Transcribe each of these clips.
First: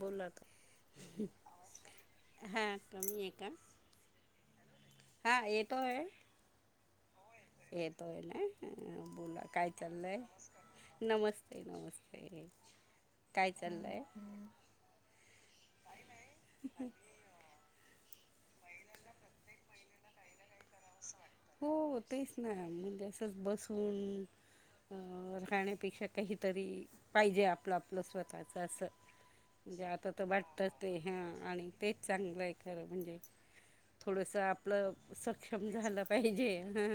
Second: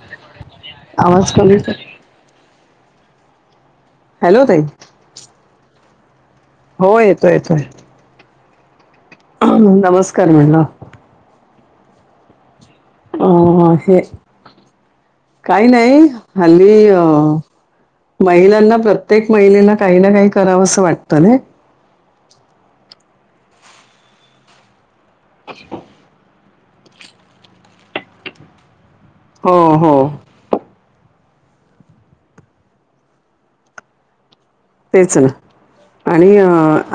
बोल्लात हम आवाज कमी कर हा कमी आहे का? हॅलो ताई हा येतोय हो येतो येतोय येतोय ना हां, बोला अहं काय चाललंय नमस्कार म्हटलं. नमस्ते नमस्ते अ काय हे चाललंय काय नाही हल्ली अ महिलांना प्रत्येक महिलेला काही ना काही करावस वाटत नाय. हो तेच ना म्हणजे असंच बसून अ राहण्यापेक्षा काहीतरी पाहिजे आपलं आपलं स्वतःचं असं, हो म्हणजे हो आता तर वाटतं. ते हा आणि तेच चांगलय खरं म्हणजे थोडस आपलं तेच स ना आणि अ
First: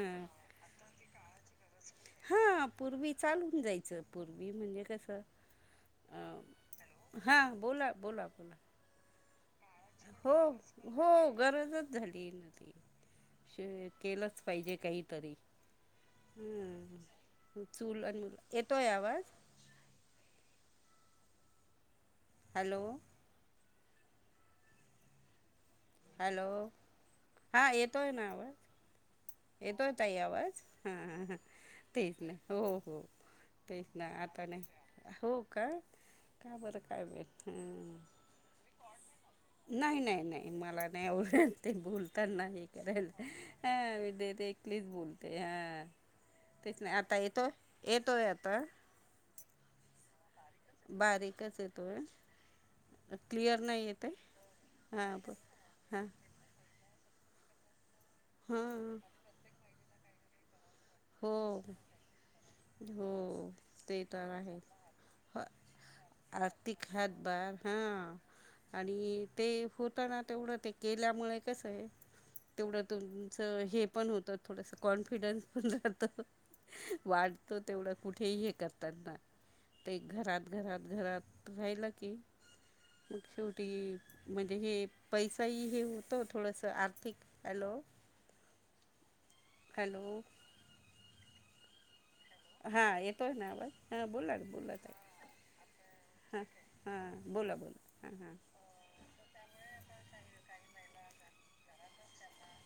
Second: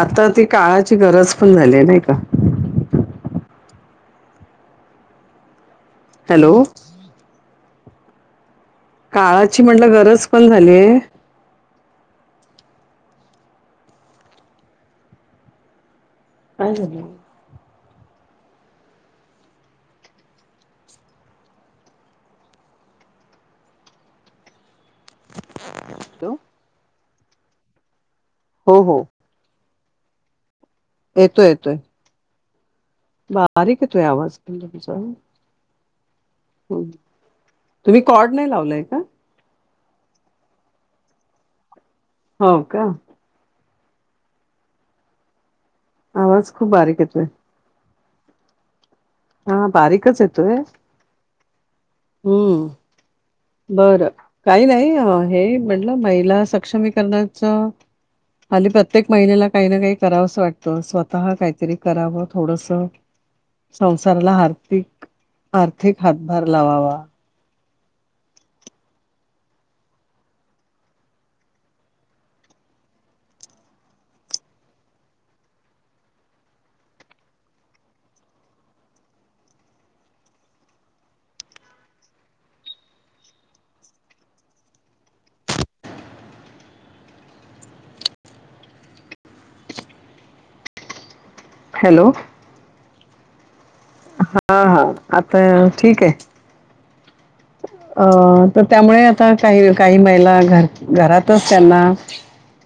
आता ती काळाची गरज पण झाली नाय का. ह पूर्वी चालून जायचं पूर्वी म्हणजे कसं अ हॅलो हां बोला बोला बोला काळाची म्हटलं गरज हो पण झाली आहे हो गरजच झालीये ना ती, म्हणजे केलंच पाहिजे काहीतरी काय झालं हॅलो हम्म चूल आणि मुल येतोय आवाज? हॅलो [inaudible] हॅलो हां येतोय ना आवाज? हो हो येतोय ताई आवाज हा हा हा येतोय येतोय तेच ना हो हो हो बारीक तेच येतोय ना आवाज आता पण नाय तुमचा हं. हो का का बरं काय तुम्ही कॉर्ड नाही लावलाय का [unintelligible] नाय नाय नाय मला नाय आवडत ते बोलताना हो हे का करायला हा मी देत एकलीच बोलते हा आवाज खूप तेच ना बारीक आता येतोय येतो. येतोय आता? हा बारीकच येतोय. बारीकच येतोय. हम्म क्लिअर नाही येतय बरं काही नाही अ हां ब हे म्हटलं हां महिला सक्षमीकरणाचं हल्ली हां प्रत्येक महिन्याला काही ना काही करावस वाटतं स्वत हो स्वताहा काहीतरी करावं थोडसं हो ते तर संसाराला आहे आर्थिक आर्थिक हातभार लावावा. बरं हा आणि ते होतं ना तेवढं ते केल्यामुळ कसंय तेवढं तुमचं हे पण होतं थोडसं कॉन्फिडन्स जातो वाटतो तेवढं कुठेही हे करतात ना ते घरात घरात घरात राहिलं की मग शेवटी म्हणजे हे पैसाही हे होतो थोडस आर्थिक आलो हॅलो हॅलो हा येतोय ना आवाज हा बोला ना बोला हा ता आता ठीक आहे हा हां बोला अ बोला हां हां तर त्यामुळे आता काही काही महिला घर घरातच त्यांना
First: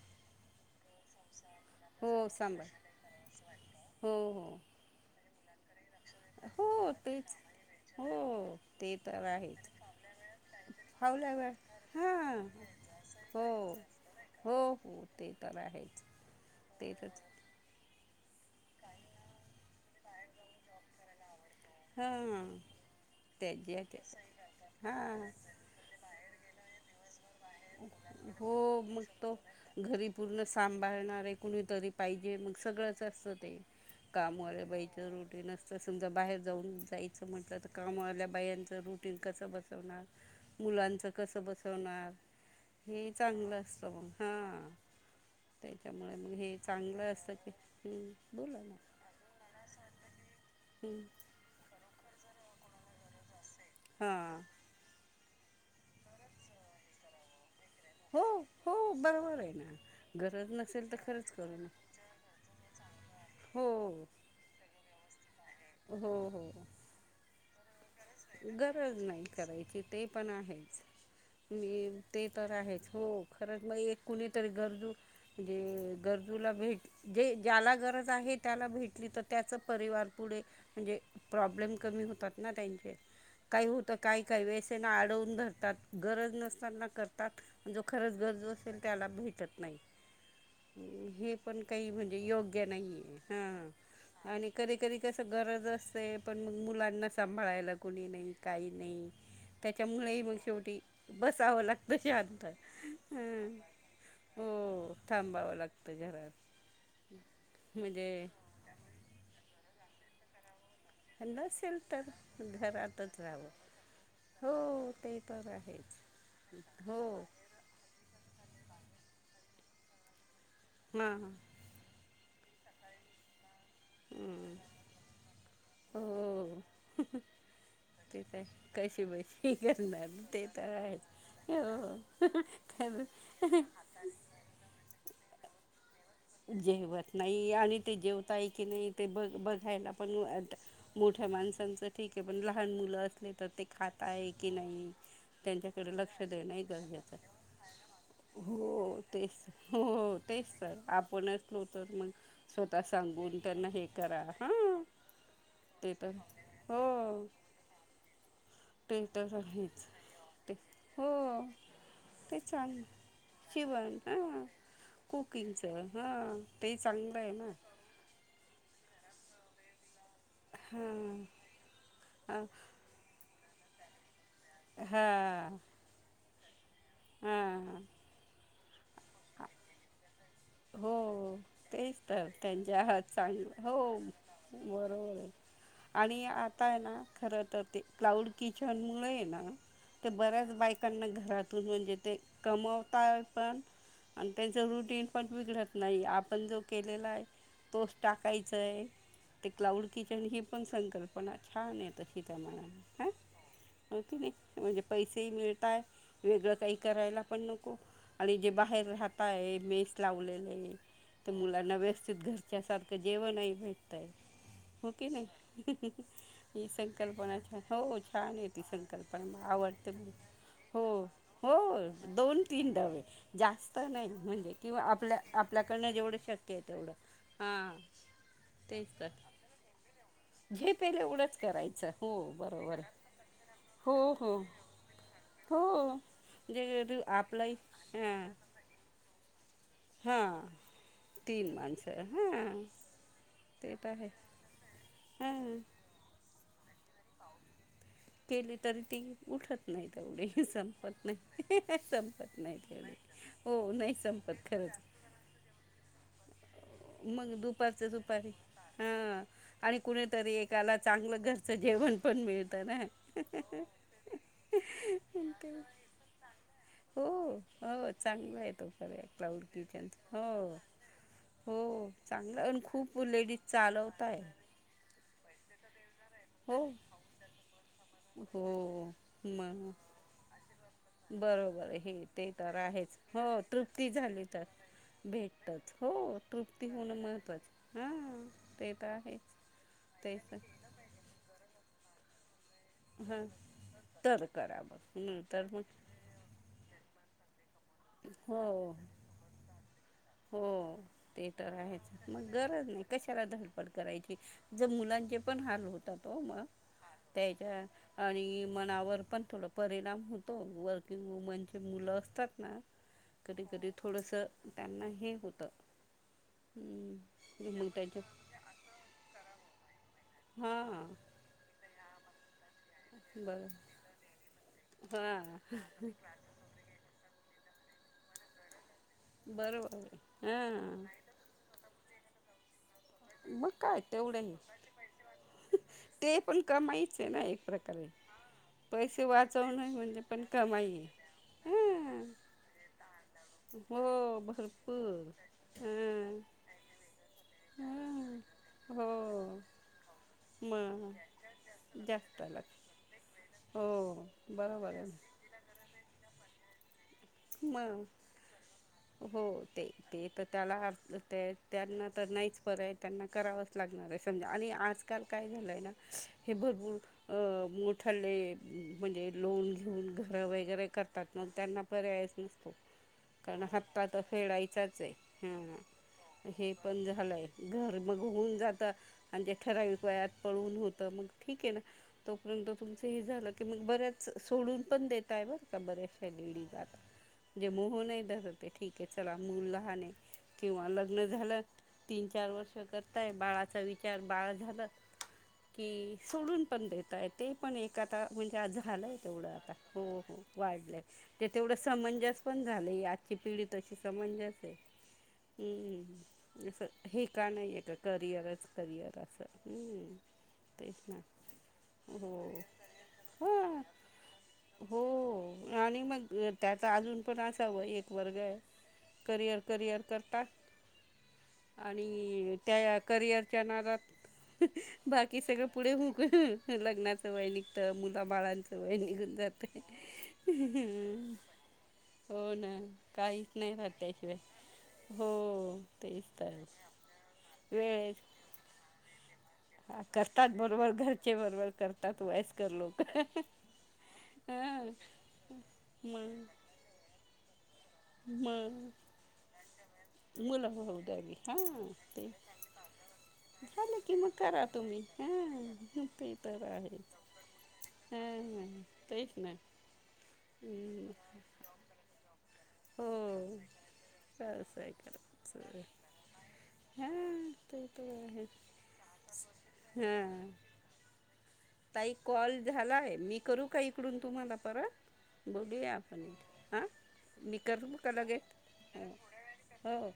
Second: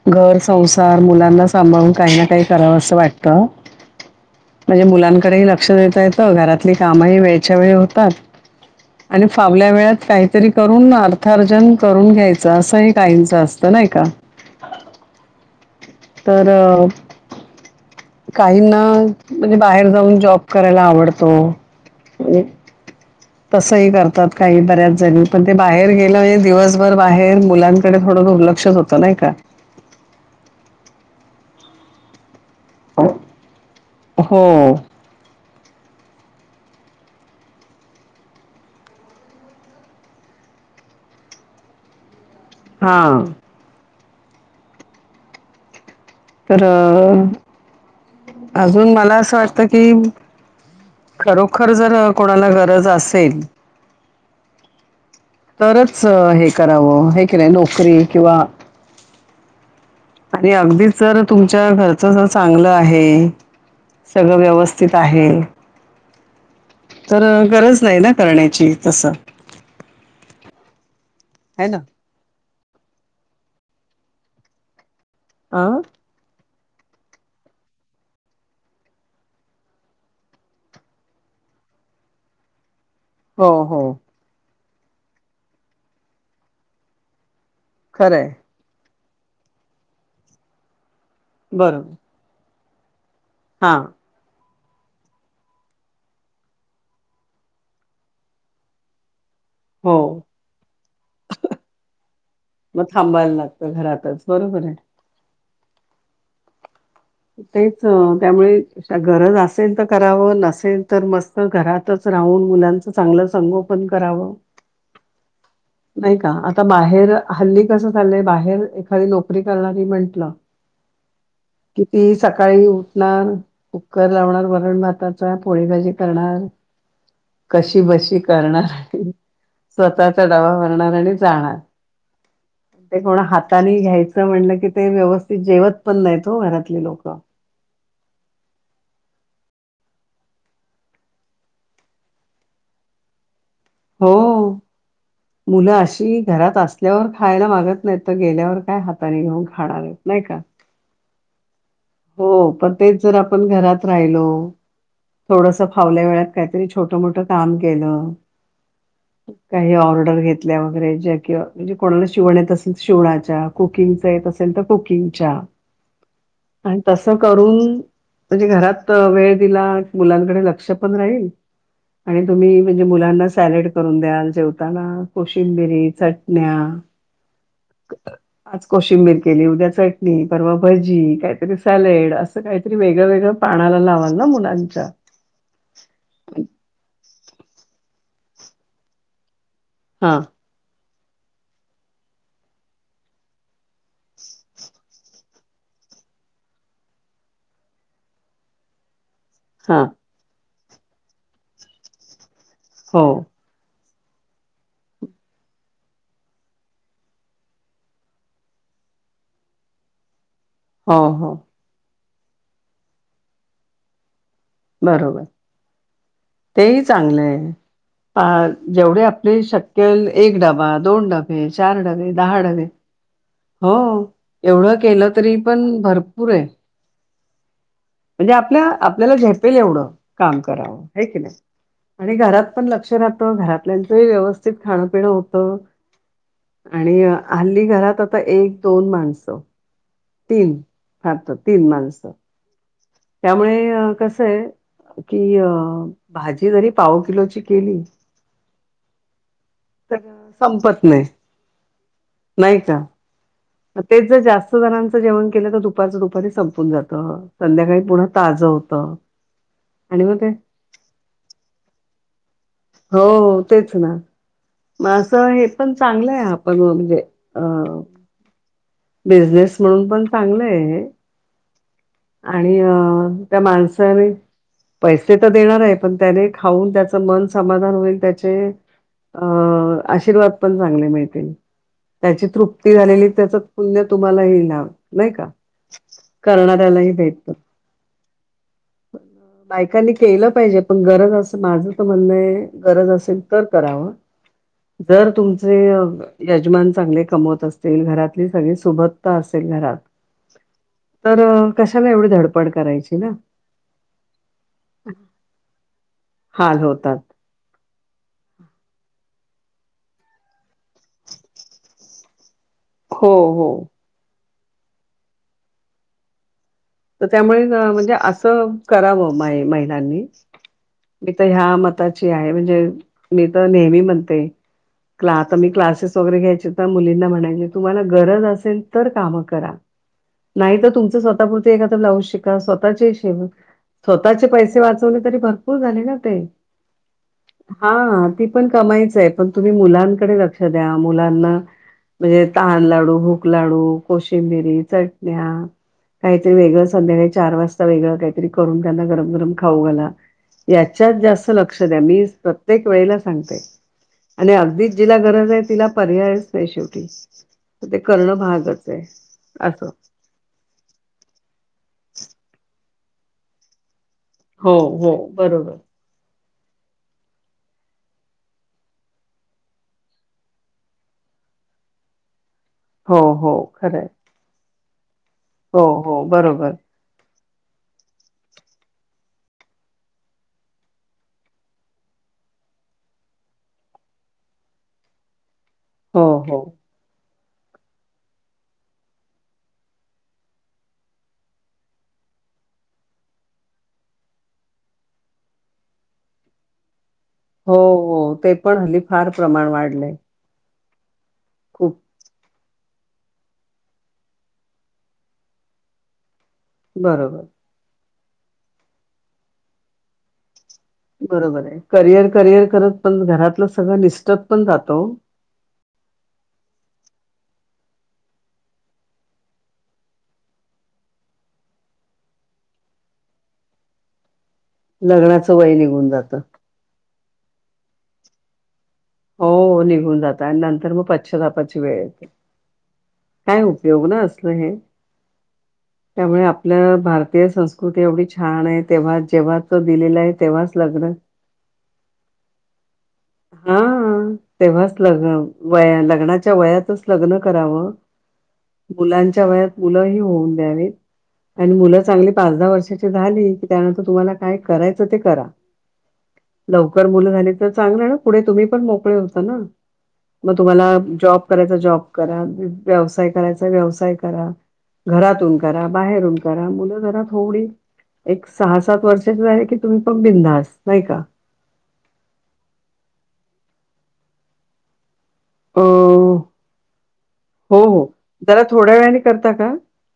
घर संसार मुलांना सांभाळून हो काही ना काही सांभाळ करावंसं वाटतं. हो म्हणजे मुलांकडेही लक्ष देता येतं हो घरातली हो कामंही तेच वेळच्या वेळी होतात. हो ते आणि तर फावल्या आहेच वेळेत काहीतरी करून फावल्या वेळ अर्थार्जन करून हां घ्यायचं असं ही काहींचं हो असतं नाही का? हो हो ते तर आहेच. तर तेच काहींना म्हणजे बाहेर जाऊन जॉब करायला आवडतो. हां तसंही त्याच्या करतात काही बऱ्याच जणी हां पण ते बा बाहेर गेलं म्हणजे दिवसभर बाहेर मुलांकडे थोडं दुर्लक्षच हो होतं मग नाही का? तो घरी पूर्ण सांभाळणारे कुणीतरी पाहिजे मग सगळंच असतं ते हो कामवाल्या बाईचं रुटीन अस तर समजा बाहेर जाऊन जायचं म्हटलं तर कामावाल्या बायांचं रुटीन कसं बसवणार? मुलांचं कसं बसवणार? हे हा चांगलं असतं मग हा त्याच्यामुळं मग हे तर चांगलं अ, असतं की हम्म बोला ना अजून मला असं वाटतं की हम्म खरोखर जर कोणाला गरज असेल हा तरच हे करावं हे की नाही नोकरी हो किंवा हो बरोबर आहे ना आणि गरज नसेल तर अगदीच जर खरंच करू तुमच्या नये घरचं जर चांगलं आहे हो सगळं व्यवस्थित स्थित आहे हो हो तर गरज नाही ना करण्याची गरज तसं नाही करायची ते पण आहेच है ना मी ते तर आहेच हो खरंच मग एक कुणीतरी गरजू अं म्हणजे गरजूला भेट जे ज्याला गरज आहे त्याला भेटली तर त्याचं परिवार पुढे म्हणजे प्रॉब्लेम कमी होतात ना त्यांचे हो काही हो होतं काय काय व्यसनं ना आडवून धरतात गरज नसताना करतात. जो खरंच खरंय गरजू असेल त्याला भेटत नाही हे पण काही बरोबर म्हण जे योग्य नाहीेये हा आणि कधी कधी कसं गरज असते पण मग मुलांना सांभाळायला कुणी नाही काही नाही? हो त्याच्यामुळेही मग शेवटी बसावं लागतं शांत ताच बरोबर आहे हो थांबावं लागतं घरात तेच म्हणजे त्यामुळे अशा गरज असेल तर करावं नसेल तर मस्त नसेल तर घरातच राहून मुलांचं घरातच चांगलं राहावं संगोपन करावं. हो ते तर आहे. नही का, आता बाहेर हल्ली कस चालंय, बाहेर एखादी नोकरी करणारी म्हंटलं हां हां. कि ती, सकाळी उठणार, कुकर लावणार, हां वरण भाताचा, पोळी भाजी करणार. हो कशी-बशी ते तर करणार कशी आणि बशी करणार स्वतःचा ते डबा तर भरणार आहेच आणि जाणार. हो ते तर कोणा हातानी घ्यायचं म्हणलं, कि ते व्यवस्थित जेवत, पण नाहीत, हो घरात जेवत नाही आणि ते जेवताय की नही, ते बग-बघायला पण मोठ्या माणसांचं ठीके ये, पण लहान मुलं असले, तर ते हो खाताय की, नाही? मुलं त्यांच्याकडं, अशी लक्ष देणं, घरात ही असल्यावर गरजेचं ये, खायला मागत नाहीत तर गेल्यावर काय हो हाताने तेच घेऊन त, खाणार आहेत हो नाही का तेच आपण असलो, तर मग हो पण स्वतः तेच जर सांगून, आपण त्यांना घरात हे करा, राहिलो हं. थोडस फावल्या वेळात, काहीतरी छोट मोठं काम केलं. ते तर काही आहेच ऑर्डर ते घेतल्या वगैरे, ज्या हो कि, म्हणजे कोणाला शिवण ते येत असेल, तर चांग शिवणार च्या, कुकिंग येत असेल, तर कुकिंग च्या त हां ते अन, तसं चांगलं आहे ना करून म्हणजे घरात वेळ दिला, मुलांकडे लक्ष पण हां राहील, आणि हां तुम्ही मुलांना सॅलेड करून द्याल, जेवताना कोशिंबिरी, चटण्या आं आज कोशिंबीर केली, उद्या चटणी परवा हो भजी, काय तेच तर, त्यांच्या हात चाल, हो पानाला लावाल ना [unintelligible] मुलांच्या. हो आणि आता ये ना, खर तर ते क्लाउड किचन मुळे, ना त हां, बऱ्याच बाईक् त्यांना घरातून, म्हणजे ते कमवता, पण अन त्यांचं रुटीन पण बीघडत नाही, आपण जो केलेला य, तोच टाकायचाय, ते हां. क्लाउड कि की, ही पण संकल्पना छान ये, तशी त्या हो, मानाने, अं होकी नाही, म्हणजे पैसेही मिळता, वेगळं काही करायला, पण नको. आणि जे बाहेर राहताय मेस लावलेलय, हो, हो. तर मुलांना व्यवस्थित घरच्या सारखं, जेवणही भेटतय हो की बरोबर. नाही, ह्हणं ह्हण, ही तेही चांगलं संकल्पना आहे. छ, हो पा छान ये ती जेवढे संकल्पना, म आपले आवड शक्य त, होईल डबा, हो डबे, हो डबे, दोन डबे. तीन डब्बे, हो, जास्त नाही, [unintelligible] एवढं किंवा केलं तरी पण आपल्-आपल्याकडनं जेवढं भरपूर आहे. शक्य ये, तेवढं, हां म्हणजे आपल्या तेच त आपल्याला झेपेल एवढं काम करावं, झेपेलं आहे की नाही? एवढंच करायचं, हो आणि घरात पण बरोबर लक्ष [unintelligible] हो हो व्यवस्थित खाण-पिणं होत, हो जे रि आणि आपलंही हल्ली घरात, आता हां एक दोन माणसं, हां तीन फार तर तीन माणसं ते तर त्यामुळे आहे कसय, की अ हां भाजी जरी पाव किलो ची, केली. केली तरी ती, उठत नाही तेवढी, संपत नाही, संपत नाही तेवढी. हो मग नही तेच जर संपत जास्त खरंच जणांचं जेवण केलं का, दुपारचं तू? दुपारी संपून जात, मग संध्याकाळी दुपारचं पुन्हा दुपारी ताजं होत आणि मग ते त्याला चांगलं घरचं जेवण, पण मिळ हो हो तेच ना, मग असं हे पण चांगलं ये, आप पण म्हणजे हो अ हो चांगला ये तो [unintelligible] क्लाउड बिझनेस म्हणून पण किचनचा चांगलं हो, आहे हो. चांगलं आणि खूप लेडीज त्या चालवत माणसाने आहे. पैसे तर देणार आहे. पण त्याने हो खाऊन त्याच मन समाधान होईल त्याचे हो मग आशिर्वाद पण चांगले मिळतील बरोबर हे त्याची ते तर तृप्ती आहेच झालेली हो त्याचा पुण्य तृप्ती तुम्हाला झाली तर ही लाभ नाही का करणाऱ्यालाही भेटत महत्वाच हा ते तर आहेच बायकांनी तेच केलं त पाहिजे पण गरज असं माझं तर म्हणणंय गरज असेल हां तर कराव तर करा बघ जर तर तुमचे मग यजमान चांगले कमवत असतील घरातली हो सगळी सुबत्ता असेल घरात हो ते तर कशाला आहेच एवढी मग धडपड गरज नाही करायची ना कशाला धडपड करायची. जर मुलांचे पण हाल होतात हो मग हाल होतात. त्याच्या आणि मनावर पण थोड परिणाम होतो वर्किंग वुमनचे मुलं असतात ना हो हो. कधीकधी थोडंसं त्यांनाही होतं. त त्यामुळेच हम्म. मग म्हणजे त्यांच्या असं करावं माय महिलांनी हा मी तर ह्या मताची आहे म्हणजे मी बरं तर नेहमी म्हणते हा क आता मी क्लासेस वगैरे घ्यायचे त्या मुलींना म्हणायचे तुम्हाला गरज असेल तर कामं करा बरं बरं नाहीतर हा तुमचं स तापुरती एखादा लाव शिका स्वतः मग काय स्वतःचे तेवढं हे पैसे वाचवले तरी भरपूर झाले ना ते. पण कमाईच आहे ना एक प्रकारे हा ती पण कमाईची पैसे आहे पण तुम्ही वाचवणं म्हणजे मुलांकडे पण लक्ष द्या कमाई आहे. मुलांना हा म्हणजे तहान लाडू, भूक लाडू, हो कोशिंबिरी, भरपूर चटण्या हां काहीतरी वेगळं संध्याकाळी चार वाजता वेगळं हां काहीतरी करून त्यांना हो गरम गरम खाऊ घाला. मग याच्यात जास्त लक्ष द्या मी जास्त लाग प्रत्येक वेळेला सांगते. हो आणि अगदीच बरोबर आहे जिला गरज आहे तिला पर्यायच नाही शेवटी म ते मग करणं भागच आहे हो ते असं. ते तर त्याला त्या त्यांना तर नाहीच परय त्यांना करावं लागणार आहे समजा आणि हो, हो. आजकाल काय बरोबर. झालंय ना हे भरपूर अ मोठ ले म्हणजे लोन घेऊन घरं वगैरे करतात मग त्यांना पर्यायच नसतो हो, हो. कारण खरं हपता आहे. तर फेडायचाच आहे. हा हो, हो. हे बरोबर. पण झालंय. घर मग होऊन जातं आणि त्या ठराविक वयात पळून होतं मग ठीक आहे ना. तोपर्यंत तुमच हे झालं की मग बऱ्याच सोडून पण देत आहे बरं का हो, बऱ्याचश्या लेडी हो. जे मोह नाही धरतये ठीक आहे चला मूल लहाने किंवा लग्न झालं तीन चार वर्ष करताय बाळाचा विचार बाळ झालं की सोडून पण देत आहेत. ते हो, पण एक आता हो. ते म्हणजे आ पण हल्ली झालंय फार तेवढं प्रमाण आता हो वाढलंय. हो वाढलंय. ते तेवढं खूप समंजस पण झालंय आजची पिढी तशी समंजस आहे हम्म. असं हे बरोबर, का नाही आहे का करिअरच करिअर असं हम्. तेच ना बरोबर आहे. करिअर, हो करिअर करत पण हो घरातलं सगळं निसटत पण जातं ओ. हो. आणि मग अ त्याच अजून पण असावं एक वर्ग आहे करिअर करिअर करता आणि त्या करिअरच्या नादात बाकी लग्नाचं सगळं वय पुढे निघून होक जातं. लग्नाचं वय निघत मुलं बाळांचं वय निघ हो निघून जात आणि नंतर मग पच्छातापाची वेळ येते. हो ना काहीच काय नाही राहत उपयोग ना त्या. असलं हे. हो, तेच त्यामुळे तरच वेळत. हा, नाही तेव्हा जेव्हा तो हा, दिलेला आहे करतात. तेव्हाच बरोबर, लग्न घरचे बरोबर करतात, वयस्कर लोक. हा, हां तेव्हाच लग्न वया मग लग्नाच्या वयातच लग्न करावं. मग मुलांच्या वयात मुलं ही होऊन मुलं द्यावीत. भाऊ दारी आणि हां मुलं ते चांगली पाच दहा वर्षाची झाली की, झालं त्यानंतर की मग तुम्हाला काय करा करायच तुम्ही ते करा. हां ते तर आहे लवकर मुलं झाली तर चांगली आहे ना. पुढे तुम्ही पण हां मोकळे तेच होता ना? मग तुम्हाला हम्म, जॉब करायचा जॉब करा. हो व्यवसाय करायचा व्यवसाय करा, असं आहे घरातून करायचं करा, बाहेरून करा. मुलं जरा हां थोडी ते तर एक आहे सहा-सात वर्षाच झाले की तुम्ही पण हां बिंधास, नाही का? ताई, कॉल झालाय. मी करू का इकडून तुम्हाला परत? अ बोलूया आपण. हां, मी हो करत ब हो का लगेच? जरा थोड्या वेळाने करता का? हो, हो.